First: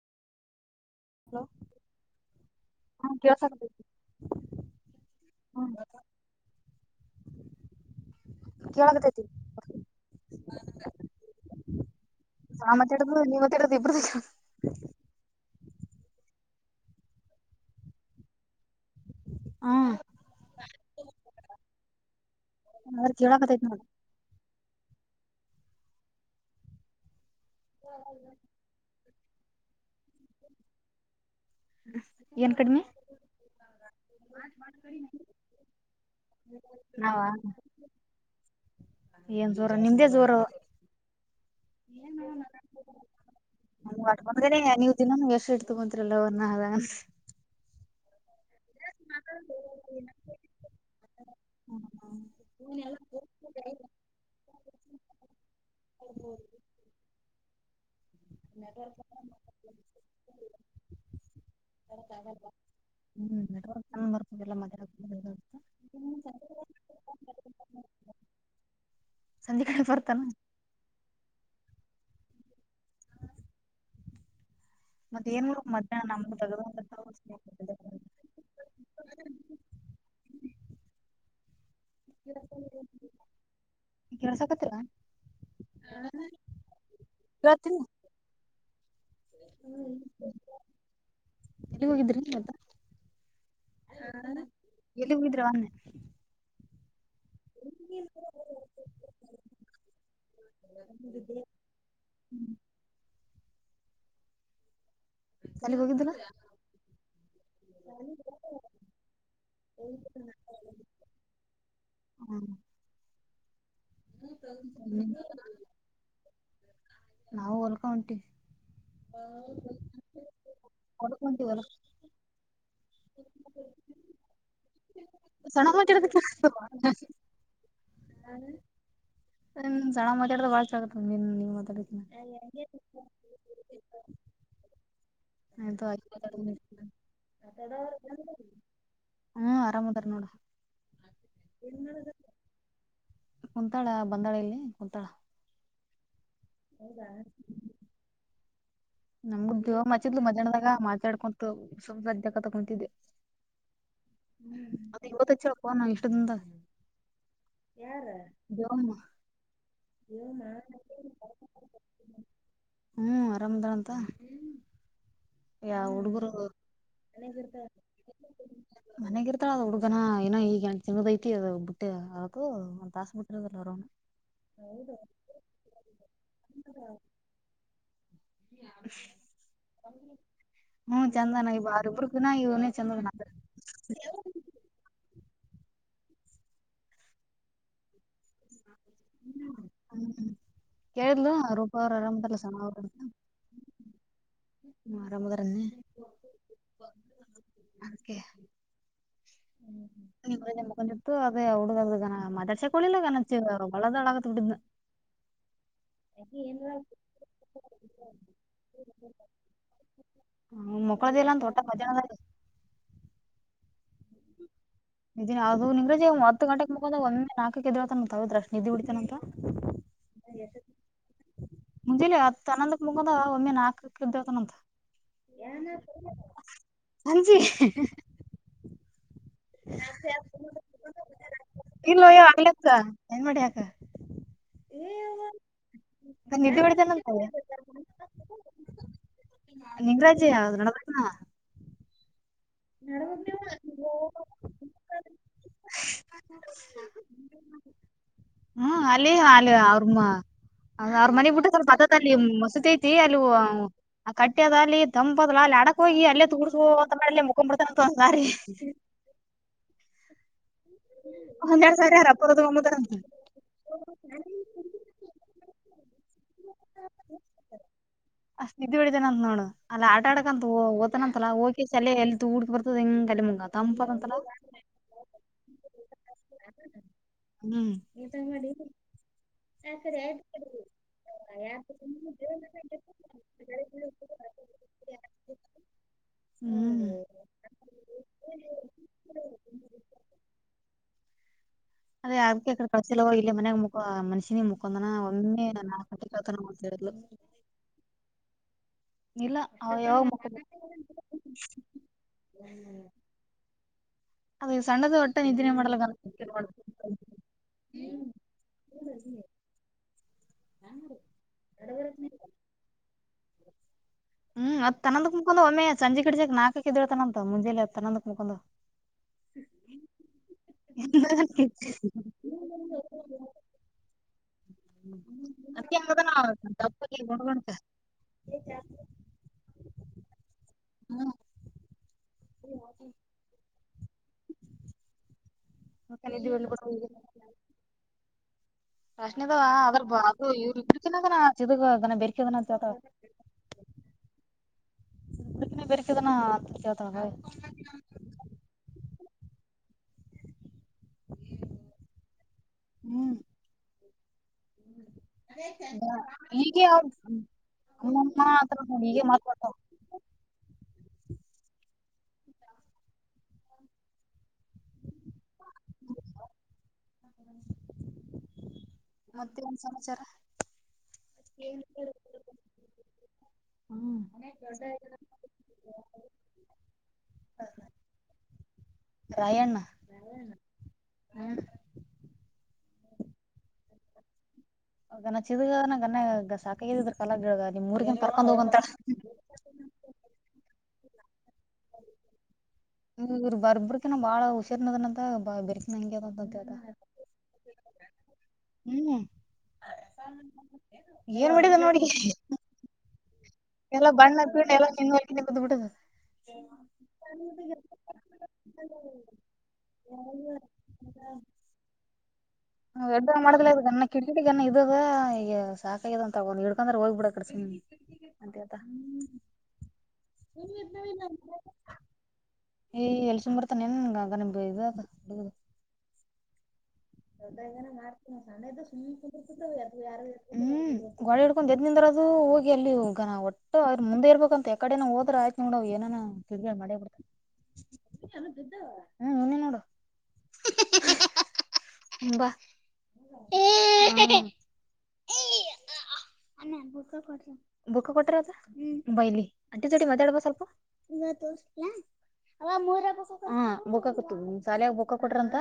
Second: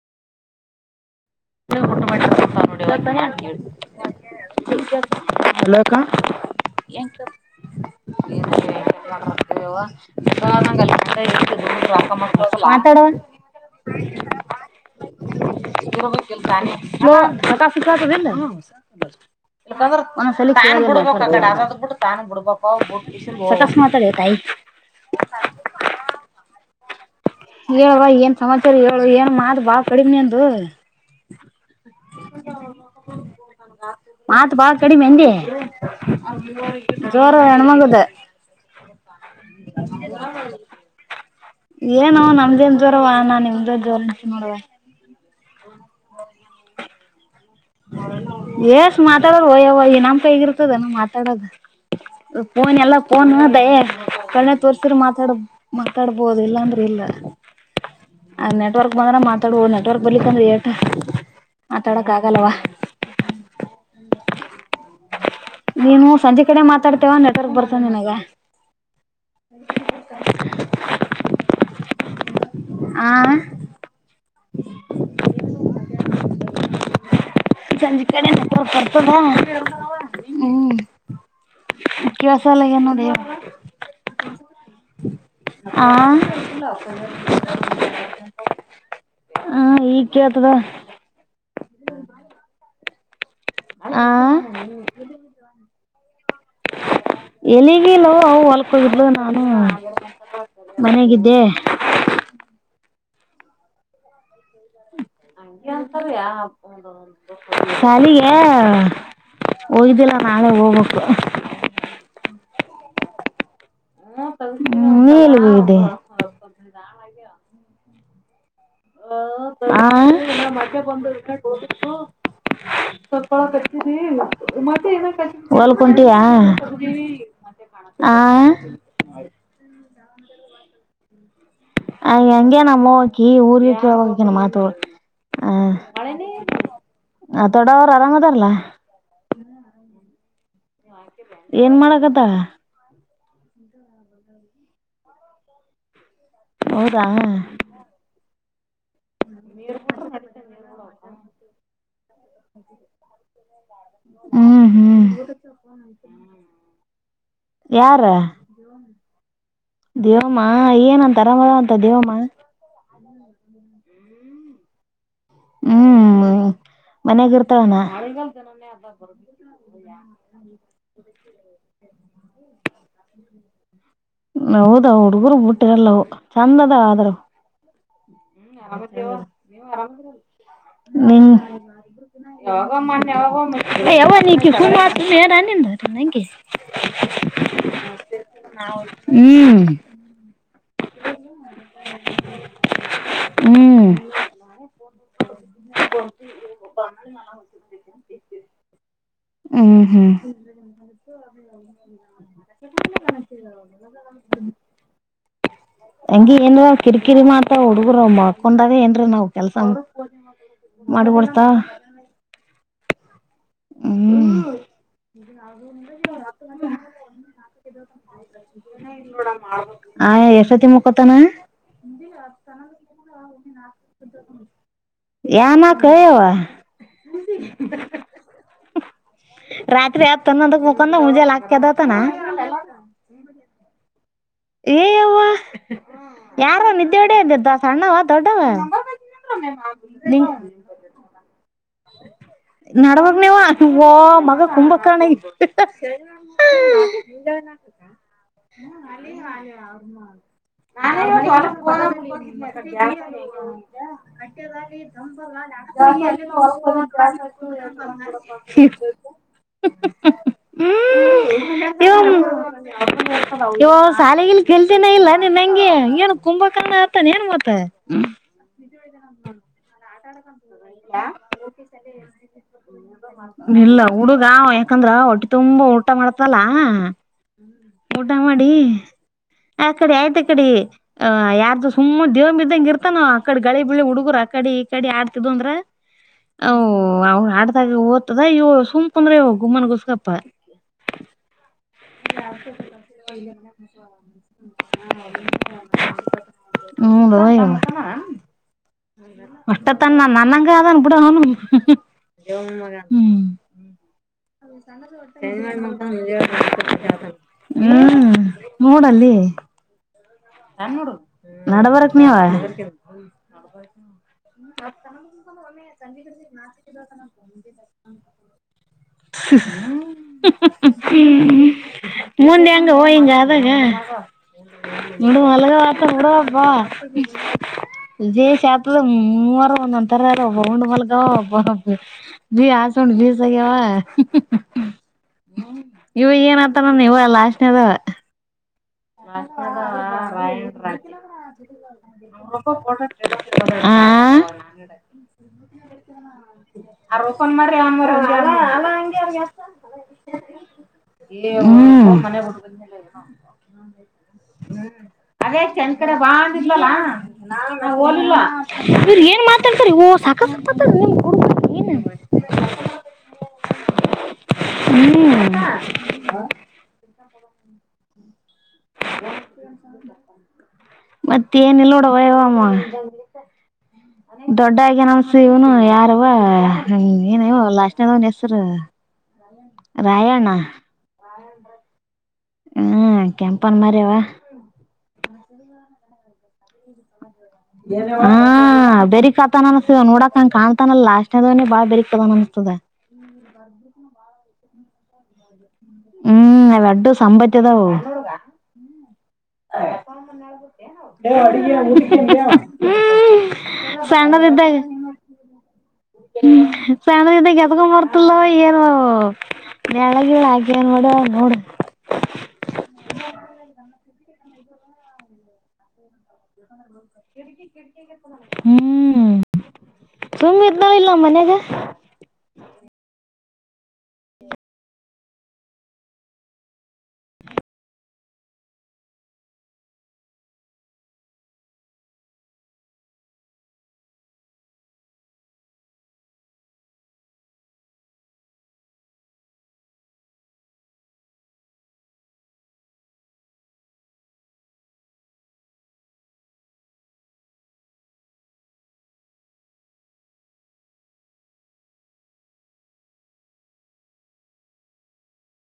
Hello ಊಟ ಮಾಡ ಹ ನೋಡಿವಂತ ಏನ್ ಕೇಳಿ ಕೇಳಸಾಕತೈತಿ ಹ್ಮ ಕೇಳಕತೈತಿ ನಾ [unintelligible] [unintelligible] ಮಾತಾಡದು ನೀ ಮಾತಾಡೋದ್ ಇಬ್ರುದು ಕೇಳಾ [unintelligible] [unintelligible] ಆದ್ರ ಕೇಳಕತೈತ್ ನೋಡ [unintelligible] ಹೇಳುವಾ ಏನ್ ಸಮಾಚಾರ ಹೇಳ ಏನ್ ಮಾತ್ ಬಾಳ್ ಕಡಿಮೆ ನಿಂದು ಏನ್ ಕಡಿಮಿ [unintelligible] ಮತ್ ಬಾಳ ಕಡಿಮೆ ಎಂದಿ ನಾವ ಜೋರ ಹೆಣ್ಮಗುದ ಏನ್ ಜೋರ ನಿಮ್ದೇ ಜೋರ ಏನು ನಮ್ದೇನ್ ಜ್ವರವ ನಾ ನಿಮ್ದ ಜೋರ ಅನ್ ನೋಡುವ ನನ್ಗೆ ಎಷ್ಟು ಇಡ್ ತಗೊಂತ್ರಲ್ಲ ಅವರ್ನ್ನ ಆದ ಎಏಷ್ಟ ಮಾತಾಡದು ಒಯ್ಯ ಇ ನಂಪ ಹಗಿರ್ತದ ನ ಮಾತಾಡೋದು ಫೋನ್ ಎಲ್ಲ ಫೋನ್ದಯ ಕಣ್ಣೆ ತೋರ್ಸ್ರೆ ಮಾತಾಡ ಮಾತಾಡ್ಬೋುದು ಇಲ್ಲಾಂದ್ರೆ ಇಲ್ಲ ಅ ನೆಟ್ವರ್ಕ್ ಬಂದ್ರ ಮಾತಾಡುವೋ ನೆಟ್ವರ್ಕ್ ಬರ್ಲಿಕ್ಕಂದ್ರ ಏಟ್ ಮಾತಾಡಕ್ ಆಗಲ್ವಾ ಹ್ಮ್ ಮೆಟ್ರ ಚಂದ್ ಬರ್ತದಿಲ್ಲ ಮ ನೀನು ಸಂಜೆ ಕಡೆ ಮಾತಾಡ್ತೇವ ನೆಟ್ವರ್ಕ್ ಬರ್ತ ನಿನಗ ಸಂದಿಕಡೆ ಪರತಾನ ಆ ಮತ್ತ ಏನ್ ಮಧ್ಯಾಹ್ ನಮ ತಗ ಸಂಜಿಕಡೆ ಪರತ ಹ್ಮ ಸಗೆನ ದವು ಕೇಳ್ಸಕತ್ತಿಲ್ಲ ಹಾ ಕೇಳತಿಲ್ಲ ಹಾ ಈಗ್ ಕೇಳ್ತದ ಎಲ್ಲಿ ಹೋಗಿದ್ರ ಅತ್ತ ಆ ಎಲ್ಲಿಗಿದ್ರವ್ಣೆ ಎಲ್ಲಿಗಿಲ್ಲ ಅವವು ಹೊಲ್ಕೋಗಿದ್ಲು ನಾನು ಮನೆಗಿದ್ದೆ [unintelligible] ಸಾಲಿಗ್ ಹೋಗಿದ್ದಿಲ್ಲ [unintelligible] ಶಾಲಿಗೆ. ಹೋಗ್ದಿಲ್ಲ ನಾಳೆ ಹೋಗ್ಬೇಕು. [unintelligible] ನಾವು ಹೊಲಕ್ಕೆ ಹೊಂಟಿವಿ. [unintelligible] ಹ್ಮ್ಮ್ ಹೊಲಕ್ ಹೊಂಟಿವಿ ಹೊಲಕ್ ಹೂ. [unintelligible] ಸಣ್ಣ ಹೊಲಕ್ ಹೊಂಟೀಯಾ. ಸಣ ಮಾತಡ್ದ ಭಾಳ ಚ ಆಗತ್ತ. ಆ ಹೆಂಗಗೆ ನಮ್ಮ ಅವ್ವ ಆಕಿ ಊರಿಗೆ ಆಯ್ತು [unintelligible] ದೊಡ್ವವ ಅವರು ಅರಮ್ಮ ಇದರಲ್ಲ. ಹ್ಮ್ ಆರಾಮದಾರ ನೋಡ. ಏನ್ ಮಾಡಕತಾಳ. ಕುಂತಾಳ ಬಂದಾಳ ಇಲ್ಲಿ ಕುಂತಾಳ. ಹೌದಾ. ನಮಗ್ದ ಹಚ್ಚಿದ್ಲು ಮದ್ಯಾಹ್ನ ಮಾತಾಡ್ಕೊಂತು ಕುಂತಿದ್ವಿ. ಹ್ಮ್ ಅದ ಇವತ್ತು ಹೆಚ್ಚಳ ಫೋನ್ ಇಷ್ಟ ದಿನ ಇರಲಾರದು. ಯಾರ ದೇವಮ್ಮ. ದೇವಮ್ಮ ಏನಂತ ಆರಾಮದ ಅಂತ ದೇವಮ್ಮ [unintelligible] ಹ್ಮ್. ಆರಾಮದಾರಂತ ಯ ಹ್ಮ್ ಹುಡುಗರು. ಮನ್ಯಾಗ ಇರ್ತಾಳನ ಮನೆಗಿರ್ತಾಳ ಅದ ಹುಡ್ಗನ ಏನೋ ಈಗ ಐದು ತಿಂಗಳ ಬಿಟ್ಟ. ಹ್ಮ್ಮ್ ಒಂದು ತಾಸು ಬಿಟ್ಟು ಇರೋದಿಲ್ಲ ಅವರ ಅವ್ವನ ಬಿಟ್ಟು. ಹೌದ ಹುಡುಗ್ರ ಬಿಟ್ಟಿರಲ್ಲವು ಚಂದ ಅದ ಆದ್ರ ಹ್ಮ್ ಆರಾಮದ್ದಿವಿ ನೀವು ಆರಾಮ ಹ್ಮ್ ಚಂದನ ಇವ ಅವ್ರಿಬ್ರು ಗುಣ ಇವನೇ ಚಂದನ [unintelligible] [unintelligible] [unintelligible] ಹ್ಮ್. ಕೇಳಿದ್ಲು ರೂಪ ಅವರ ಆರಾಮ ಅದರಲ್ಲ ಸಣ್ಣವ ಅವರು. ಅದಕ್ಕೆ [unintelligible] ಹ್ಮ ಹ್ಮ್. [inaudible] ಎತ್ತು ಅದೇ ಹಡುನ ಮಾತಾಡಾಸಕ್ಕೆ ಹೋಗಲಿಲ್ಲ ಗನ ಅಳದೆ ಅಳಕತಿದ. ಹಂಗಿ ಏನ್ ಕಿರಿಕಿರಿ ಮಾಡ್ತಾರೆ ಹುಡುಗರು ಮಲ್ಕೋಕೊಂಡಾಗ ಏನ್ರ ನಾವ್ ಕೆಲ್ಸ ಹ್ಮ್ಮ್ ಮ್ಯಾಲ್ಕೊಳೋದೇ ಮಾಡ್ಬಿಡ್ತಾವ ಇಲ್ಲಾ ಮದ್ಯಾಹ್ನ ಒತ್ತು. ಹ್ಮ್ [inaudible] [unintelligible] ನಿದ್ದಿನೇ ಅದು ನಿಂದ್ರಜಿ ಹತ್ತು ಗಂಟೆಕ್ ಮಕ್ಕೊಂಡ ಒಮ್ಮೆ ನಾಲ್ಕಕ್ ಎದ್ದೇಳ್ತಾನಂತ ಹೌದ್ರ ಅಷ್ಟ್ ನಿದ್ದಿ ಹೊಡಿತಾನಂತ ಹಾ ಎಷ್ಟೊತ್ತಿಗೆ ಮಳಕೊಂತನ. ಮುಂಜಲಿ ಹತ್ತು ಹನ್ನೊಂದುಕ್ಕ ಮುಗಂದ ಒಮ್ಮೆ ನಾಕಕ್ಕ ಎದಲ್ತತಾನಂತೆ ಯಾನಕ ಯವ್ವ ಹಂಜಿ [inaudible] ರಾತ್ರಿ ಹತ್ ಹನ್ನೊಂದುಕ್ ಮೊಲಕೊಂಡವ ಮುಂಜಲೆ ನಾಲ್ಕು ಕೆ ಎದೆಳ್ತನ. ಇಲ್ಲೋಯ್ಯ ಆಗ್ಲಕ್ಕ ಏನ್ ಮಾಡ್ಯಾಕ ಏ ಯೆವ್ವ ನಿದ್ದಿ ಯಾರೋ ನಿದ್ದೆ ಹೊಡಿತಾನಂತ ಹೊಡಿಯೋದು ಸಣ್ಣವ ದೊಡ್ಡವ ನಿಂಗರಾಜಿ [unintelligible] ಅದ್ ನಡದಕ್ನ [unintelligible] [unintelligible] ಹ್ಮ್ ಅಲ್ಲಿ ಅಲ್ಲಿ ಅವ್ರ್ಮ ಅ ಅವ್ರ ಮನೆಗ್ ಬಿಟ್ಟು ಸ್ವಲ್ಪ ಅದರ ಅತ್ಯಾತ ಅಲ್ಲಿ ಮಸೂದಿ ಐತಿ ಅಲ್ಲಿ ಕಟ್ಟಿ ಅದ ಅಲ್ಲಿ ತಂಪಾದ. ಆಡಕ ಹೋಗಿ ಅಲ್ಲೇ [unintelligible] [unintelligible] ತುಗಡಿಸ್ಕೊ ಒಂದೆರಡ್ ಸಾರಿ ಅವ್ರ ಅಪ್ಪರ ತಗೊಂಬಿಡ್ತಾರಂತ ಏ ಶಾಲಿ ಗಿಲಿ ಕಳಿತಿ ಇಲ್ಲ ನಿನ್ಂಗೆ. ಕುಭಕರ್ಣ ಆತಾನ ಏನ್ ಮತ್ತ. ಅಷ್ಟ ನಿದ್ದು ಬಿಡಿತೇನ ಅಂತ ನೋಡು ಅಲ್ಲ ಆಟ ಆಡಕ ಅಂತ ಓ ಓದತನ ಅಂತಲ್ಲ ಹೋಗಿ ಅಲ್ಲೇ ಎಲ್ಲಿ ತೂಗುಡ್ಕ ಬರ್ತದ ಹಿಂಗ್ ಅಲ್ಲಿ ಮುಂಗ ಇಲ್ಲ ತಂಪದಂತಲ್ಲ ಹುಡುಗ ಯಾಕಂದ್ರ ಒಟ್ಟಿ ತುಂಬಾ ಊಟ ಮಾಡ್ತಲ್ಲ ಹ್ಮ್ ಊಟ ಮಾಡಿ ಆ ಕಡೆ ಆಯ್ತ ಕಡೆ ಸುಮ್ಮನೆ ದೇವ್ ಬ್ದಂಗ ಇರ್ತಾನಾವ ಆಕಡೆ ಗಳಿ ಬಿಳಿ ಹುಡುಗರು ಆ ಕಡೆ ಈ ಕಡೆ ಆಡ್ತಿದ್ ಅಂದ್ರ ಹ್ಮ್ ಅವ ಆಡ್ದಾಗ ಓದ್ತದ ಇವ ಸುಂಪು ಅಂದ್ರೆ ಇ ಗುಮ್ಮನ್ ಗುಸ್ಕಪ್ಪ ಅದೇ ಅದ್ಕೆ ಈಕಡೆ ಕಳ್ಸಿಲ್ಲ ಇಲ್ಲೇ ಯ [inaudible] ಮನ್ಯಾಗ ಮುಕ ಮನ್ಷಿನಿ ಮುಕೊಂದನ ಒಮ್ಮೆ ನಾಲ್ಕು ಗಂಟೆ ಕೇಳ್ತಾನ ಅಂತ ಹೇಳಿದ್ಲು ಹ್ಮ ಇಲ್ಲ ಅಷ್ಟ ಅವ ತನ್ನ ಯಾವಾಗ ನ ನನ್ನ ಮುಕ್ಕೊಂಡ ಕದನ ಬಿಡ ಅವನು ಜೋ ಅದು ಸಣ್ಣದು ಒಟ್ಟ ನಿದ್ದಿನೇ ಮಗ ಮಾಡಲ್ಲ ಹ್ಮ್ ನೋಡಲ್ಲಿ ನಡಬರಕ್ ನೀವ ಹ್ಮ್ ಅದ್ ತನ್ನಂದಕ್ ಮುಕೊಂಡ್ ಒಮ್ಮೆ ಸಂಜೆ ಕಡಿಸಕ್ ಚಗ ನಾ [inaudible] ಬಲ [inaudible] ಮುಂದೆ ಅಂಗ ಹವಿಂಗ ಅಾಗ ನೀಡ ಅಲಗ ಅದಕ್ಕೆ ವತ ಹಂಗದಾನ ಬಿಡವಾಪ್ಪ ದಪ್ಪಗೆ ಗುಂಡ್ ಗುಂಡ್ಕ [unintelligible] ವಿೇ ಶೇತದ ಮೂವರ ಒಂದೊಂತರ ಒಬ್ಬ ರೌಂಡ್ ಮಲ್ಗ ಒಬ್ಬ ಹಸೊಂಡ ಬಾಗವಾ ಇವು ಏನತ್ತ ನನ್ ಇವಲ್ಲಾಸ್ನೇದ ಡ ರಾಶ್ನಿದವ ಅದ್ರ ಬ ಅದು ಇವ್ರ ಇಬ್ರಕಿನದನ ಚಿದಗ ಅದನ ಬೆರ್ಕಿದನ ಅಂತ ಹೇಳ್ತಾಳ [unintelligible] ಹಾ ಇಬ್ರಕಿನ ಬೆರ್ಕಿದನ ಅಂತ ಹೇಳ್ತಾಳ ಹೊಳ್ಳಿ ಅಕಂದ ಮಾರಂಗ ಅಲ್ಲ ಹ ಹ್ಮ್ ಇಲ್ಲ ಹಾಗೇಶ ಎನ್ ಕಡೆ ಹೀಗೆ ಬಾಂದಲಲ ಅವ್ ಹಲಲ್ ಅಮ್ಮಮ್ಮ ಅಂತ ಇವ್ರ ಹೀಗೆ ಏನ್ ಮಾತಾಡ ಮಾತಾಡ್ತಾರೆ ಓ ಸಾಕ ಸಾ ನಿಮ್ ಗು ಏ [inaudible] ಹ್ಮ್ ಮತ್ತೆ ಒಂದ ಸಮಾಚಾರ ಮತ್ತ ಏನಲ್ಲ ನೋಡವ ಯವಾಮ ಹ್ಮ್ ದೊಡ್ಡಾಗಿ ನಮಸಿವ್ನು ಯಾರುವ ಏನವ ಲಕ್ಷನದವನ್ ಹೆಸರು ರಾಯಣ್ಣ ರಾಯಣ್ಣ ಹ್ಮ್ ಹ್ಮ್ ಕೆಂಪನ್ ಮರವಾ ನ ಚಿದನ ಗನ್ನ ಸಾಕಾಗಿದ್ರರು ನಿಮ್ಮೂರಿಗೆ ಕರ್ಕಿಡೊಗು ಅಂತೇಲೆನೋ ಹ ಬೇರಿಕ್ ಆತನ್ ಅನಸ್ತ ನೋಡಕ್ಂಗ ಕಾಣ್ತಾನಲ್ಲ ಲಾನೇದನನೆ ಬಾಳ ಬೆೇೀಕ್ದ ಅನ್ಸ್ತದೆ ಬರ್ಬಕ ನ ಬಾಳ ಹುಸಿರ್ದ ಬ ಮಹಂಗೆ ಬಹ ಬ ಜ ಹ್ಮ್ ಅವ ಹ ಅಡ್ಡು ಸಂಬತ್ತಿ ಹ್ಮ್ ಏನ್ ಹ [unintelligible] ಎಲ್ಲ ಬಣ್ಣ ಹಕ್ಬಿು ಎಲ್ಲ ತಿಕಿ ಹ್ಮ ಸಣಿಂದ ಗದಗೊ ಮರ್ತಲ್ಲ ಾರ ವಿಳಗೆಿಳಾಕಿಯನ್ೂಡ ಅೋಡು ಎಡ್ಡ ಮಾಡದ ಗನ್ನ ಕಿಟ್ಟಿ ಗನ್ನ ಇದದ ಈಗ ಸಾಕ ಇಂತ ತಗೊಂಡ್ ತಕಂದ್ರೆ ಹೋಗ್ಬಿಡಕ್ ಕಡೆ ಸುಮ್ಮಿ ಮತ್ತ ಅ ಹ ಹ್ಮ್ ಸುಮ್ಮ್ ಇದ್ನಳ ಇಲ್ಲ ಮನ್ಯಾಗ ಏ ಎ [unintelligible] ಸುಮ್ರತಾನನ್ ನಿ ಇದಾಗ ಹುಡುಗುದು ಡೆ ಹ ಇಡ್ಕೊಂಡ ಎದ [unintelligible] ಅದು ಹೋಗಿ ಅಲ್ಲಿ ಈ ನಾ ಒಟ್ಟ್ರ್ ಮುೆರ್ಬೇಕ ಅಂತ ಎಕ ಕಡೆ ಹೋದ್ರ ಆಯ್ತ ನೋಡ್ ಏನ ಕಿಗಿ ಮಾಡೇ ಬಿಡ್ತಾನ ಹ [inaudible] ಹ್ಮ್ ಇನ್ನೆ ನೋಡು ಹಂಬ ಬ ಕೊ ಬುಕ ಕೊಟಾರ ಅದ ಹ್ಮ ಬೈಲಿ ಅಟ ಜೋಟ ಮಾತಾಡ್ಬ ಸ್ವಲ್ಪ ಬು ಶಾಲೆಾಗ ಬುಕ್ಕ ಕೊಟ್ರಂತ